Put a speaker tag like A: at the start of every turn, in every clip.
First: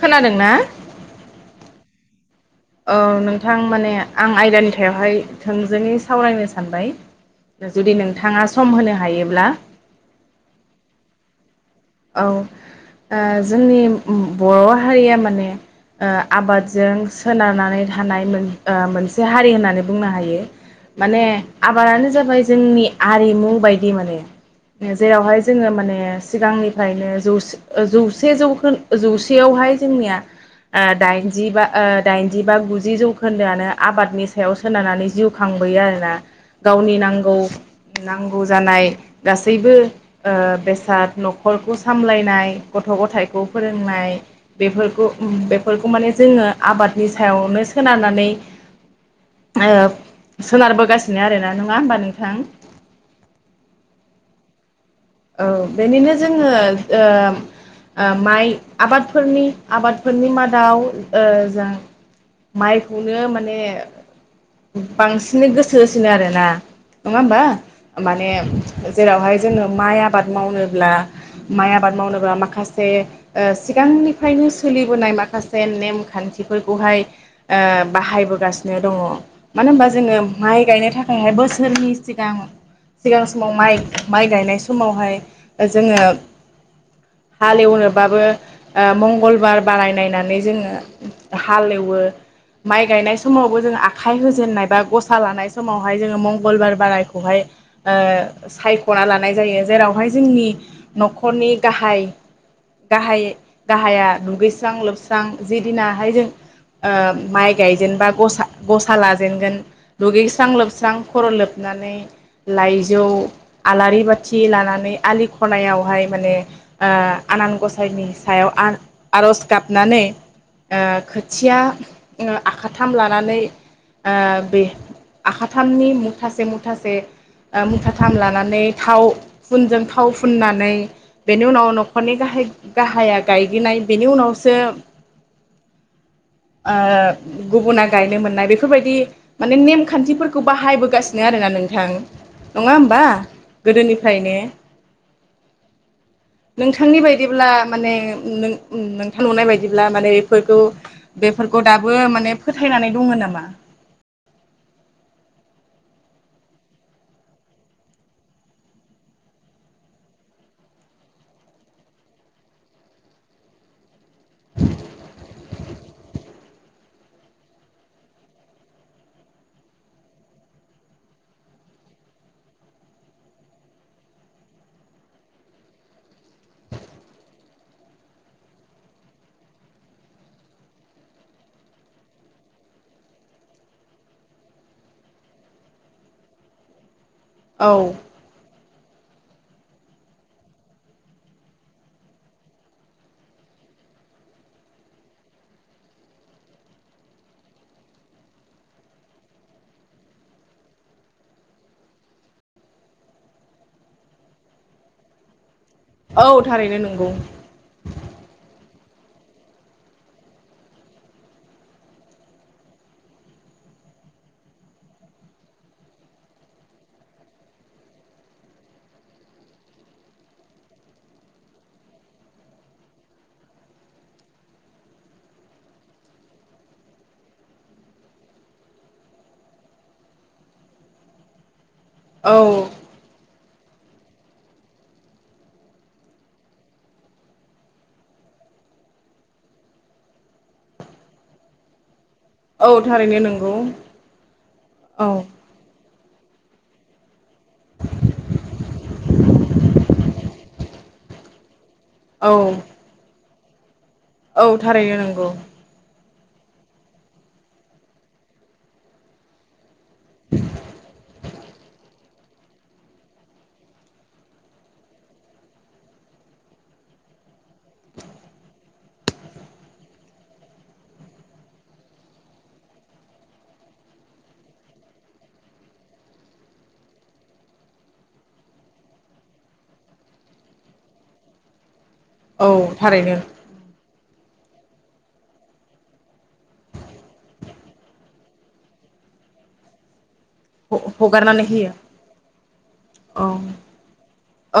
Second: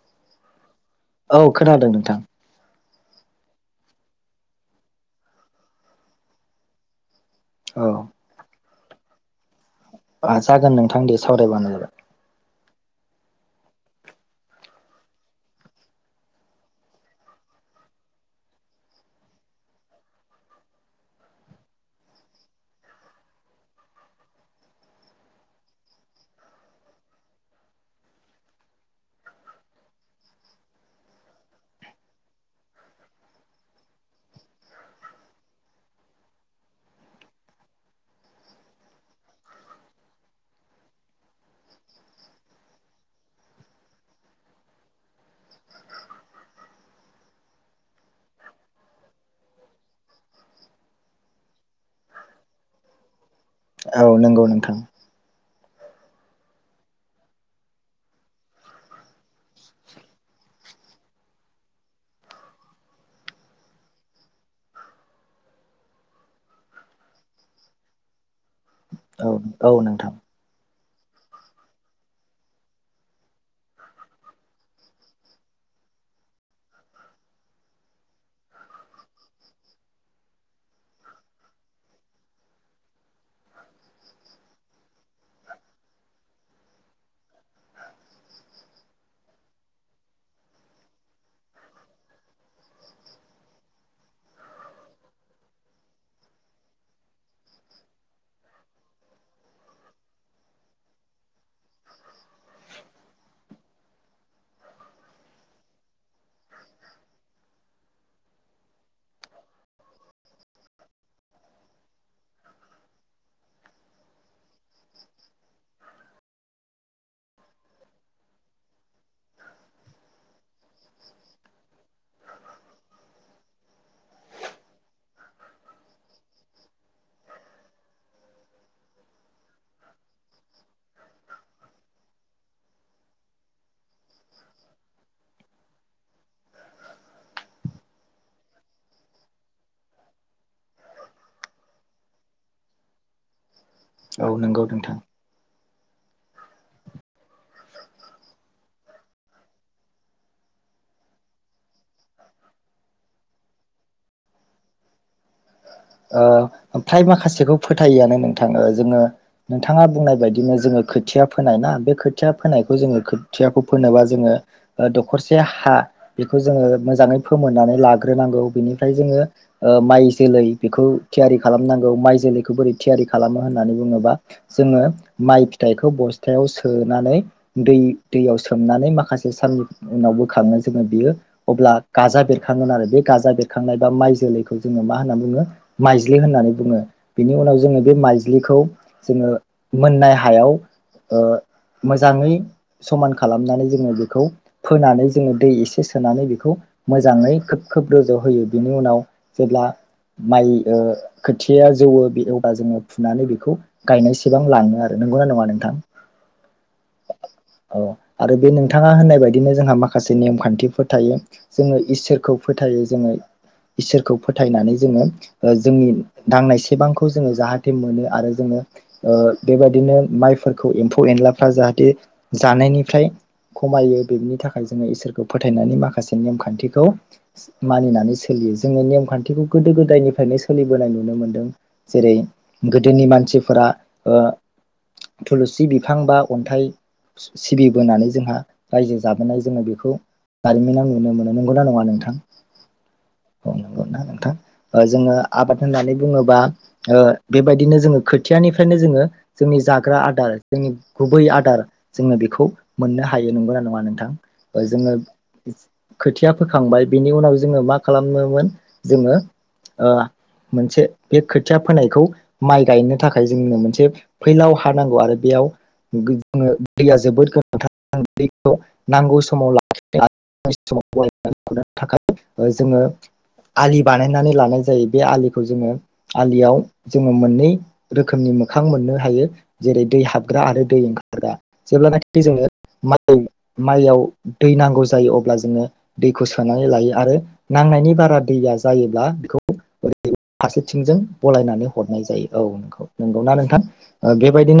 A: खोनादों ना?
B: औ खोनादों नोंथां।
A: औ नोंथां माने आं आयदानि सायावहाय थोंजोङै सावरायनो सानबाय। जुदि
B: औ
A: नोंथाङा सम होनो हायोब्ला
B: जागोन नोंथां दे सावरायबानो जाबाय
A: औ ओ जोंनि बर' हारिया माने ओ आबादजों सोनारनानै थानाय मोन ओ मोनसे हारि होननानै बुंनो हायो। माने आबादानो जाबाय जोंनि आरिमु बायदि माने जेरावहाय जोङो माने सिगांनि फ्रायनो जौसे ओ जौसे जौखोन्दो जौसेयावहाय जोंनिया ओ दाइनजि बा दाइनजि बा गुजि जौखोन्दोआनो आबादनि सायाव सोनारनानै जिउ खांबोयो आरोना गावनि नांगौ-नांगौ जानाय गासैबो ओ बेसाद, न' खरखौ सामलायनाय गथ' गथायाइखौ फोरोंनाय बेफोरखौ बेफोरखौ माने जोङो आबादनि सायावनो सोनारनानै ओ सोनारबोगासिनो आरोना नङा होमबा नोंथां?
B: औ नोंगौ नोंथां।
A: औ बेनिनो जोङो ओ माइ आबादफोरनि आबादफोरनि मादाव ओ जों माइखौनो माने बांसिनै गोसो होसिनो आरोना नङा होमबा माने
B: औ
A: जेरावहाय जोङो
B: औ
A: माइ
B: नोंथां
A: आबाद मावनो ब्ला माइ आबाद मावनोबा माखासे सिगांनिफ्रायनो सोलिबोनाय माखासे नेम खान्थिफोरखौहाय बाहायबोगासिनो दङ मानो होनबा जोङो माइ गायनो थाखायहाय बोसोरनि सिगां सिगां समाव माइ गायनाय स समावहाय जोङो हाल एवनोबाबो ओ मंगलबार बारायनायनानै जोङो हाल एवो माइ गायनाय समावबो जों आखाइ होजेननाय बा गसा लानाय समावहाय जोङो मंगलबार बारायखौहाय ओ सायख'ना लानाय जायो। जेरावहाय जोंनि न'खरनि गाहाय गाहाय गाहाया दुगैस्रां लोबस्रां जिदिनाहाय जों माइ गायजेनबा गसा गसा लाजेनगोन दुगैस्रां लोबस्रां खर' लोबनानै लाइजौ आलारि बा थि लानानै आलि खनायावहाय माने आ आनान गसाइनि सायाव आ आर'ज गाबनानै ओ खोथिया ओ आखाथाम लानानै बे ओ आखाथामनि मुथासे मुथासे ओ मुथाथाम लानानै थाव फुनजों थाव फुननानै बेनि उनाव न'खरनि गाहाय गाहाया गायगोननाय बेनि उनावसो ओ गुबुना गायनो मोननाय बेफोरबायदि माने नेमखान्थिफोरखौ बाहायबोगासिनो आरोना नोंथां नङा होमबा गोदोनि
B: औ नंगौ नोंथां
A: नोंथांनि बायदिब्ला माने नों नोंथां नुनाय बायदिब्ला माने बेफोरखौ बेफोरखौ दाबो माने फोथायनानै दङ नामा
B: ओ फ्राय माखासेखौ फोथायोआनो नोंथां जोङो नोंथाङा बुंनाय बायदिनो जोङो खोथिया फोनाय ना बे खोथिया फोनायखौ जोङो खोथियाखौ फोनोबा जोङो दखरसे हा बेखौ जोङो मोजाङै फोमोननानै लाग्रोनांगौ बेनिफ्राय जोङो ओ माइ जोलै बेखौ थियारि खालामनांगौ माइ जोलैखौ बोरै थियारि खालामो होननानै बुङोबा जोङो माइ फिथाइखौ बस्थायाव सोनानै दै दैयाव सोमनानै माखासे साननि उनाव बोखाङो जोङो बियो अब्ला गाजा बेरखांगोन आरो बे गाजा बेरखांनाय बा माइ जोलैखौ जोङो मा होनना बुङो माइज्लि होननानै बुङो। बिनि उनाव
A: औ
B: जोङो बे माइज्लिखौ जोङो मोननाय हायाव ओ मोजाङै समान खालामनानै जोङो बेखौ फोनानै जोङो दै एसे सोनानै बेखौ मोजाङै खोब खोब रज'होयो बेनि उनाव जेब्ला माइ ओ खोथिया जौवो बे एवदा जोङो फुनानै बेखौ गायनायसेबां लाङो आरो नंगौना नङा नोंथां
A: औ थारैनो नंगौ
B: थाङा होननाय बायदिनो जोंहा माखासे नेमखान्थिफोर थायो जोङो इसोरखौ फोथायो जोङो इसोरखौ फोथायनानै जोङो जोंनि नांनायसेबांखौ जोङो जाहाथे मोनो आरो जोङो ओ बेबायदिनो माइफोरखौ एम्फौ एनलाफ्रा जाहाथे जानायनिफ्राय खमायो बेनि थाखाय जोङो इसोरखौ फोथायनानै माखासे नेमखान्थिखौ मानिनानै सोलियो जोङो नेमखान्थिखौ गोदो गोदायनि निफ्रायनो सोलिबोनाय नुनो मोन्दों। जेरै
A: औ
B: गोदोनि मानसि दा थुलुसि बिफां बा अन्थाइ सिबिबोनानै जोंहा रायजो जाबोनाय जोङो बेखौ जारिमिनाव नुनो मोनो नंगौना नङा नोंथां?
A: औ थारैनो
B: औ
A: नोंगौ
B: नंगौना नोंथां जोङो आबाद होन होननानै बुङोबा ओ बेबायदिनो जोङो खोथियानिफ्रायनो जोङो जोंनि जाग्रा आदार जोंनि गुबै आदार जोङो
A: औ
B: बेखौ मोननो हायो नंगौना नङा नों
A: औ थारैनो नंगौ
B: खोथिया फोखांबाय बिनि उनाव जोङो मा खालामोमोन जोङो ओ मोनसे बे खोथिया फोनायखौ माइ गायनो थाखाय जोंनो मोनसे फैलाव हा नांगौ आरो बेयाव गोगो दैया जोबोद गोनांथारखौ नांगौ समाव [unintelligible] थाखाय जोङो आलि बा बानायनानै लानाय जायो बे आखौ जोङो आलियाव जोङो मोननै रोखोमनि मोखां मोननो हायो जेरै दै हाबग्रा आरो दै ओंखारग्रा। जेब्लानाखि जोङनो
A: औ थारैनो
B: माइ माइयाव दै नांगौ जायो अब्ला जोङो दैखौ सोनानै लायो आरो नांनायनि बारा दैया जायोब्ला बेखौ फारसेथिंजों
A: हगारनानै
B: बलायनानै
A: होयो
B: हरनाय जायो औ नों
A: औ
B: नंगौनाा नोंथां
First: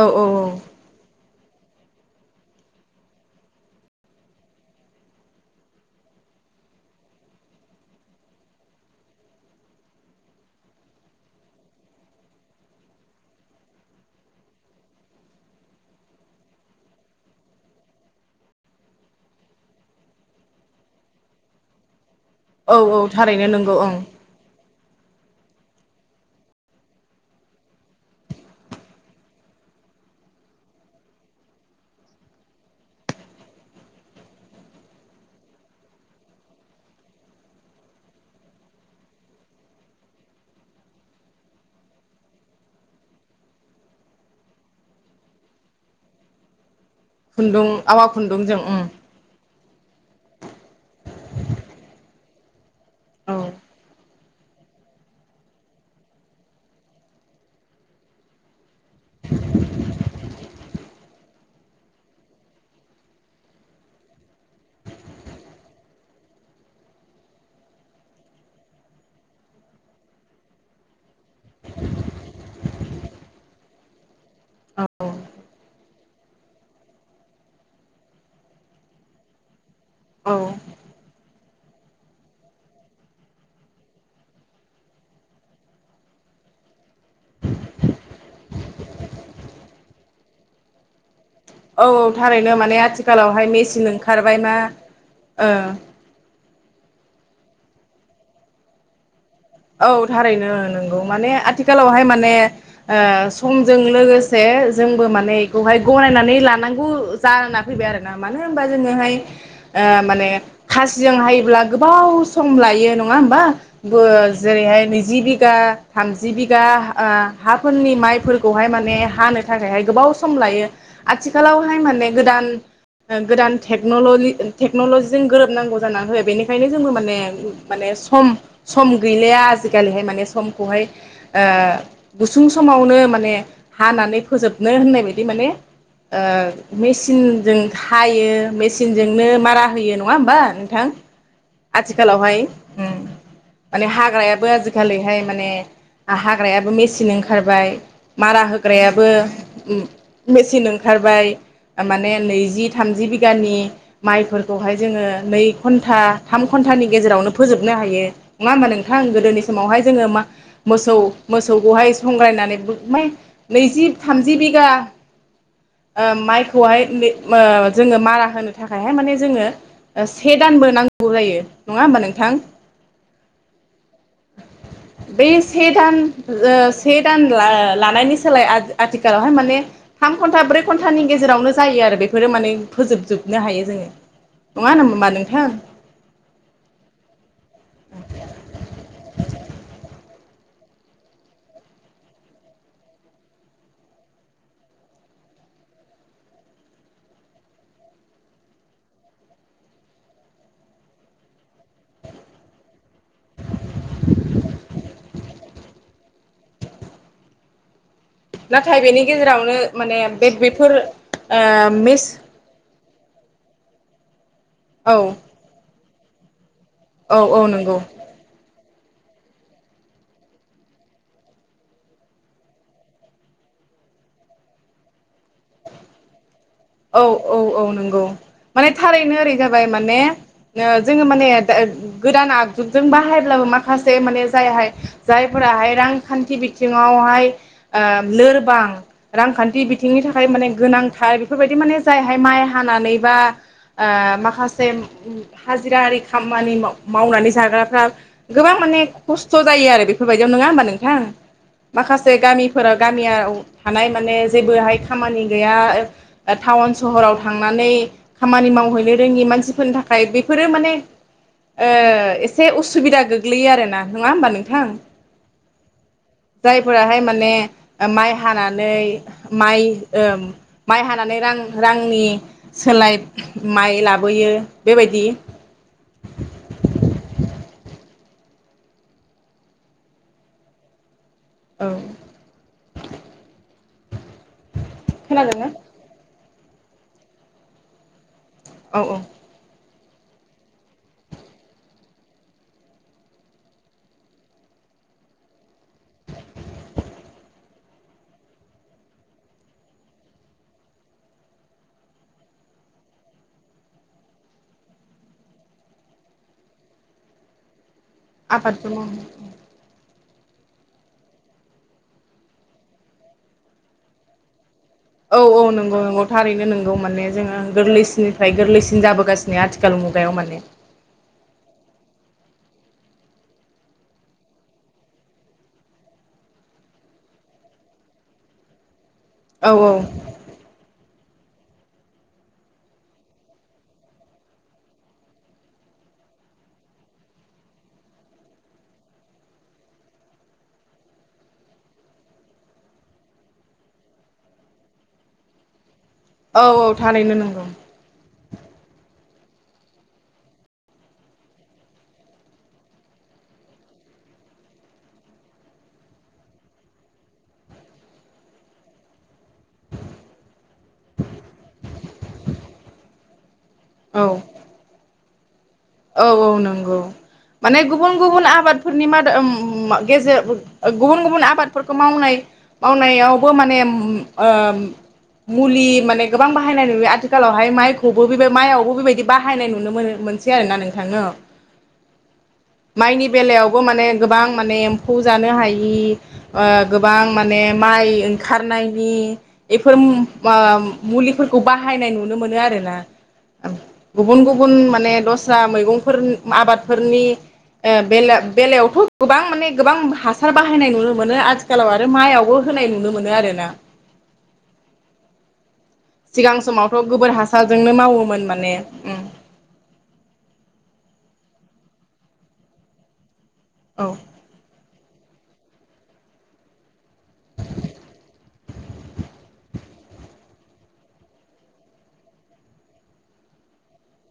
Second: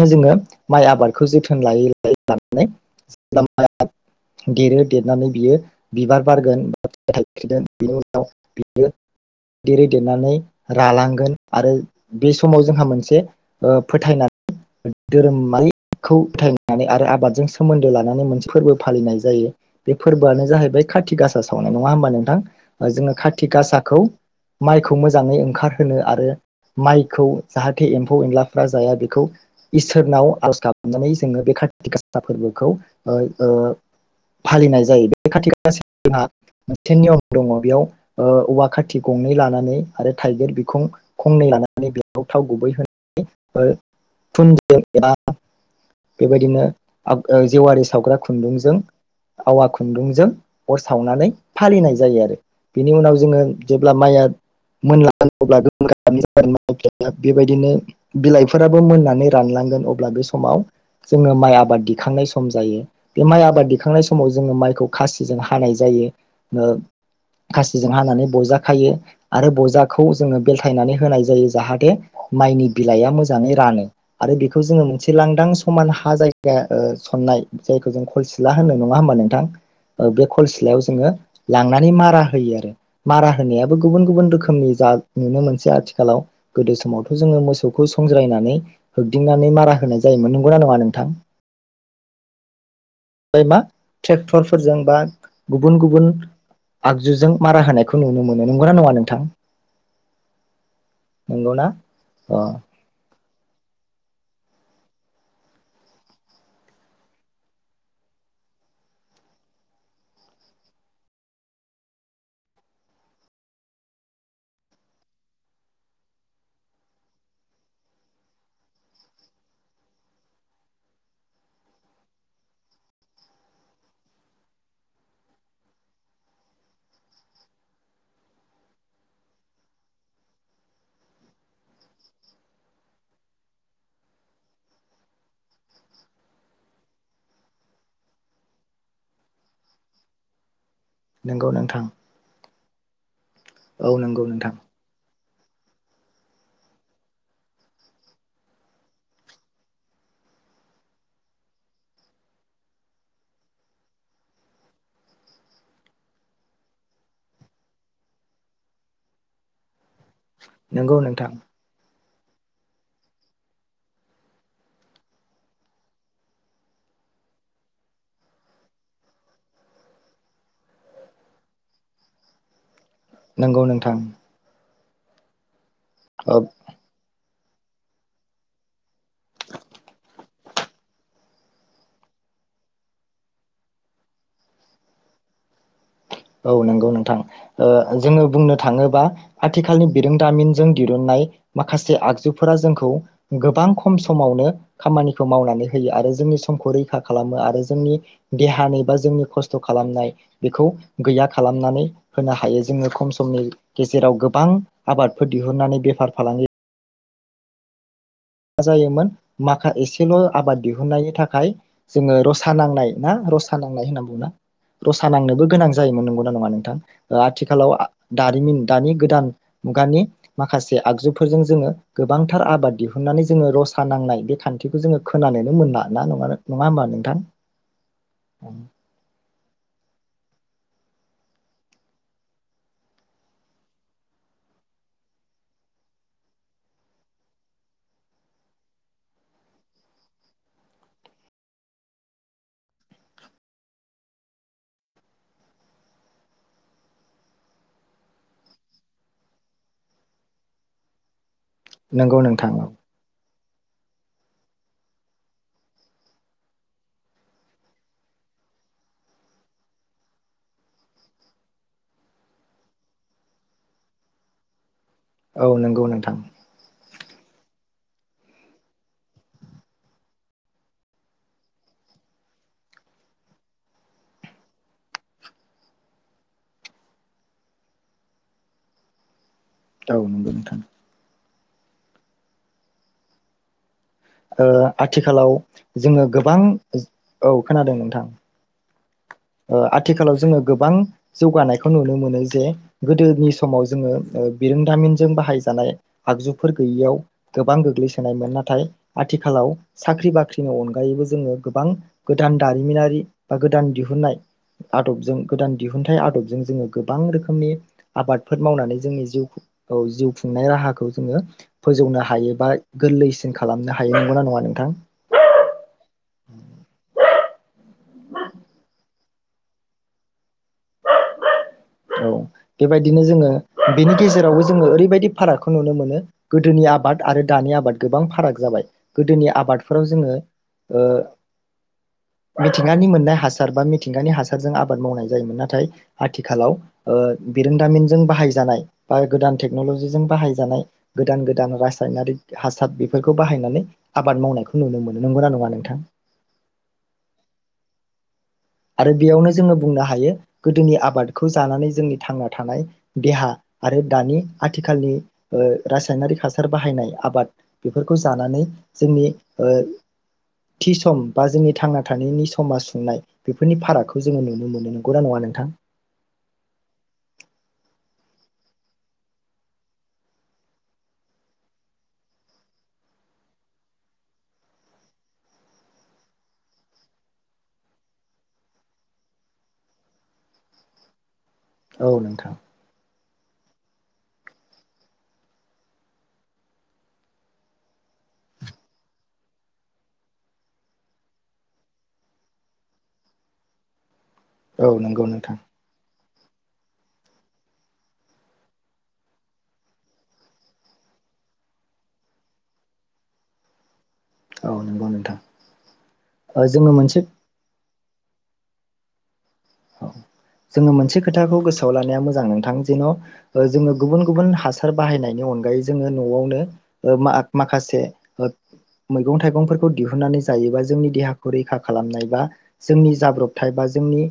A: औ औ
B: जोङो माइ आबादखौ जथ लाय [unintelligible] देरो देरनानै बियो बिबार बारगोन [unintelligible] बिनि उनाव देरै देरनानै रालांगोन आरो बे समाव जोंहा मोनसे फोथायनानै धोरोमारिखौ फोथायनानै आरो आबादजों सोमोन्दो लानानै मोनसे फोरबो फालिनाय जायो बे फोरबोआनो जाहैबाय कार्ति गासा सावनाय नङा होमबानों
A: औ औ
B: जोंना खाथ थि
A: थारैनो नंगौ ओं
B: गासाखौ माइखौ मोजाङै ओंखारहोनो आरो माइखौ जाहाथे एम्फौ एनलाफ्रा जाया बेखौ इसोरनाव आर'ज गाबनानै जोङो बे खाथि गासा फोरबोखौ फालिनाय ओ ओ जायो। बे कथि गासि फोरहा मोनसे नियम दङ बेयाव ओ औवा खाथि गंनै लानानै आरो थाइगिर बिखुं खंनै लानानै बेयाव थाव गुबै होनाय थुनजों एबा बेबायदिनो
A: खुन्दुं
B: जेवारि
A: आवा
B: सावग्रा खुन्दुंजों
A: ओं
B: आवा खुन्दुंजों अर सावनानै फालिनाय जायो आरो बेनि उनाव
A: औ
B: जोङो जेब्ला माइआ मोनलांगोन अब्लाोन बेबायदिनो बिलाइफोराबो मोननानै रानलांगोन अब्ला बे समाव जोङो माइ आबाद दिखांनाय सम जायो। बे माइ आबाद दिखांनाय समाव जोङो माइखौ खासिजों हानाय जायो ओ खासिजों हानानै बजा खायो आरो बजाखौ जोङो बेलथायनानै होनाय जायो जाहाथे माइनि बिलाइआ मोजाङै रानो आरो बेखौ जोङो
A: औ
B: मोनसे
A: औ
B: लांदां समान हा जायगा सननाय जायखौ जों खलसिला होनो नङा होमबा नोंथां? बे कल सिलायाव जोङो लांनानै मारा होयो आरो मारा होनायाबो गुबुन गुबुन रोखोमनि जा नुनो मोनसै आथिखालाव गोदो समावथ' जोङो मोसौखौ संज्रायनानै होदिंनानै मारा होनाय जायोमोन नंगौना नङा नोंथां?
A: औ औ थारैनो माने
B: ओमफ्राय
A: आथिखालावहाय
B: मा
A: मेचिन ओंखारबाय मा
B: ट्रेक्टरफोरजों बा
A: ओ
B: गुबुन गुबुन आगजुजों मारा होनायखौ नुनो मोनो नंगौ नना नङा नोंथां
A: औ थारैनो नोंगौ माने
B: नंगौना
A: आथिखालावहाय माने
B: अ
A: समजों लोगोसे जोंबो माने बेखौहाय गनायनानै लानांगौ जाना फैबाय आरोना मानो होनबा जोङोहाय माने खासिजों हायोब्ला गोबाव सम लायो नङा होमबा? ब जेरैहाय नैजि बिघा थामजि बिघा ओ हाफोरनि माइफोरखौहाय माने हानो थाखायहाय गोबाव सम लायो आथिखालावहाय माने गोदान गोदानेनि टेकनलजिजों गोरोबनांगौ जानानै होयो बेनिखायनो जोङो माने माने सम सम गैलिया आजिखालिहाय माने समखौहाय गुसुं समावनो माने हानानै फोजोबनो होननाय बायदि माने मेसिनजों हायो मेसिनजोंनो मारा होयो नङा होमबा नोंथां?
B: नंगौ नोंथां
A: आथिखालावहाय उम माने
B: औ नंगौ
A: हाग्रायाबो
B: नोंथां
A: आजिखालिहाय माने हाग्रायाबो मेचिन ओंखारबाय मारा होग्रायाबो मेचिन ओंखारबाय माने नैजि थामजि बिगानि माइफोरखौहाय जोङो नै घन्टा थाम घन्टानि गेजेरावनो फोजोबनो हायो। नङा होमा नोंथां गोदोनि समावहाय जोङो मा मोसौ
B: नंगौ नोंथां
A: मोसौखौहाय संग्रायनानै म नैजि थामजि बिघा माइखौहाय ओ जोङो मारा होनो थाखायहाय माने जोङो से दानबो नांगौ जायो नङा होमबा नोंथां।
B: नंगौ नोंथां
A: बे सेदान जो सेदान ला लानायनि सोलाय आज आथिखालावहाय माने थाम घन्टा ब्रै घन्टानि गेजेरावनो जायो आरो बेफोरो माने फोजोबजोबनो हायो जोङो नङा होनोम हबा नोंथां
B: औ नंगौ नोंथां। ओ जोङो बुंनो थाङोबा आथिखालनि बिरोंदामिनजों दिरुनन्नाय माखासे आगजुफोरा जोंखौ गोबां खम समावनो खामानिखौ मावनानै होयो आरो जोंनि समखौ रैखा खालामो आरो जोंनि देहानि बा जोंनि खस्थ' खालामनाय बेखौ गैया खालामनानै होनो हायो जोङो खम समनि गेजेराव गोबां आबादफोर दिहुननानै बेफार फालांगि मा
A: नाथाय बेनि
B: जायोमोन
A: गेजेरावनो
B: माखा
A: माने
B: एसेल'
A: बे
B: आबाद
A: बेफोर
B: दिहुुननायनि थाखाय
A: ओ मिस
B: जोङो रसा नांनाय ना रसा नांनाय होनना बुङो ना?
A: औ
B: रसा नांनोबो गोनां- जायोमोन नंगौना नङा नो- थां‌
A: औ औ
B: आथिखालाव
A: नंगौ
B: दारिमिन दानि गोदान मुगानि माखासे आगजुफोरजों जोङो गोबांथार आबाद दिहुन दिहुननानै जोंङो रसा नांनाय बे खान्थिखौ जोंङो खोनानोनो मोना ना नङानो
A: औ औ औ नंगौ माने थारैनो ओरै जाबाय माने जोंङो माने गोदान आगजुजों बाहायब्लाबो माखासे माने जायाय जायफोराहाय रांखान्थि बिथिङावहाय लोरबां रांखान्थि बिथिंनि थाखाय माने गोनांथार बेफोरबायदि माने जायहाय माइ हानानै बा माखासे हाजिरा आरि खामानि मावनानै जाग्राफ्रा गोबां माने खस्थ जायो आरो बेफोरबायदियाव नंङा होमबा नोंथां माखासे
B: नंगौ नोंथां औ
A: गामिफोराव गामिया थानाय माने जेबोहाय खामानि गैया टाउन सहराव थांनानै खामानि मावहैनो रोङि मानसिफोरनि थाखाय बेफोरो माने एसे उसुबिदा गोग्लैयो आर ना नंङा होमबा नोंथां
B: औ नंगौ नोंथां
A: जायफोराहाय माने माइ हानानै माइ ओ माइ- रां रांनि सोलाय माइ लाबोयो बेबायदि
B: औ नंगौ नोंथां
A: औ
B: ओ आथिखालाव
A: खोनादोंना
B: जोंङो गोब- गोबां औ खोनादों नोंथां
A: औ औ
B: आथिखालाव जोंङो गोबां जौगानायखौ नुनो मोनो जे गोदोनि समाव जोंङो बिरोंदामिनजों बाहायजानाय आगजुफोर गैयियाव गोबां गोग्लैसोनायमोन नाथाय आथिखालाव साख्रि बाख्रिनि अनगायैबो जोंङो गोबां गोदान दारिमिनारि बा गोदान दिहुनन्नाय आदबजों गोदान दिहुनथाइ आदबजों जोंङो गोबां रोखोमनि आबादफोर
A: आबादबो
B: मावनानै
A: मावो
B: जोंनि जिउ औ जिउ खुंनाय राहाखौ जोंङो फोजौनो हायो बा गोरलैसिन खालामनो हायो नंगौना नंङा नोंथां
A: औ औ नंगौ नंगौ थारैनो नंगौ माने जोंङो गोरलैसिननिफ्राय गोरलैसिन जाबोगासिनो नि आथिखाल मुगायाव माने
B: औ बेबायदिनो जोंङो बेनि गेजेरावबो जोंङो ओरैबायदि फारागखौ नुनो मोनो गोदोनि आबाद आरो दानि आबाद गोबां फाराग जाबाय गोदोनि
A: औ औ
B: आबादफोराव जोंङो ओ मिथिंगानि मोननाय हासार बा मिथिंगानि हासारजों आबाद मावनाय जायोमोन नाथाय आथिखालाव बिरोंदामिनजों बाहायजानाय बा गोदान टेक्नलजिजों बाहायजानाय गोदान गोदान रासायनारिक हासार बेफोरखौ बाहायनानै आबाद मावनायखौ नुनो मोनो नंगौ नंङा नोंथां
A: औ औ थारैनो नंगौ
B: आरो बेयावनो जोंङो बुंनो हायो गोदोनि आबादखौ जानानै जोंनि थांना थानाय देहा आरो दानि आथिखालनि रासायनारिक हासार बाहायनाय आबाद बेफोरखौ जानानै जोंनि थि सम बा जोंनि थांना थानायनि समा सुंनाय बेफोरनि
A: औ
B: फारागखौ जोंङो नुनो मोनो नंगैना नंङा नोंथां
A: औ औ नंगौ माने गुबुन गुबुन आबादफोरनि मादा गेजेर गुबुन गुबुन आबादफोरखौ मावनाय मावनायावबो माने मुलि माने गोबां बाहायनाय नुयो आथिखालावहाय माइखौबो बे माइआवबो बेबायदि बाहायनाय नुनो मोनो मोनसे सै आरोना नोंथांनो
B: औ नोंथां
A: बेलायावबो माने गोबां माने एम्फौ जानो हायि गोबां माने माइ ओंखारनायनि बेफोर मुलिफोरखौ बाहायनाय नुनो मोनो आरोना गुबुन गुबुन
B: औ
A: माने
B: नंगौ
A: दस
B: नोंथां
A: मैगंफोर आबादफोरनि बे बेलायावथ गोबां माने गोबां हासार बाहायनाय नुनो मोनो आथिखालाव आरो माइआवबो होनाय नुनो मोनो आरोना
B: औ नंगौ नोंथां
A: सिगां
B: ओ जोङो
A: समावथ'
B: मोनसे
A: गोबोर हासारजोंनो मावोमोन माने उम
B: औ जोङो मोनसे खोथाखौ गोसोआव लानाया मोजां नोंथां जे न' ओ जोङो
A: औ
B: गुबुन गुबुन हासार हासार बाहायनायनि अनगायै जोङो न'आवनो माखासे मैगं थाइगंफोरखौ दिहुननानै जायोबा जोंनि देहाखौ रैखा खालामनाय बा जोंनि जाब्रबथाय बा जोंनि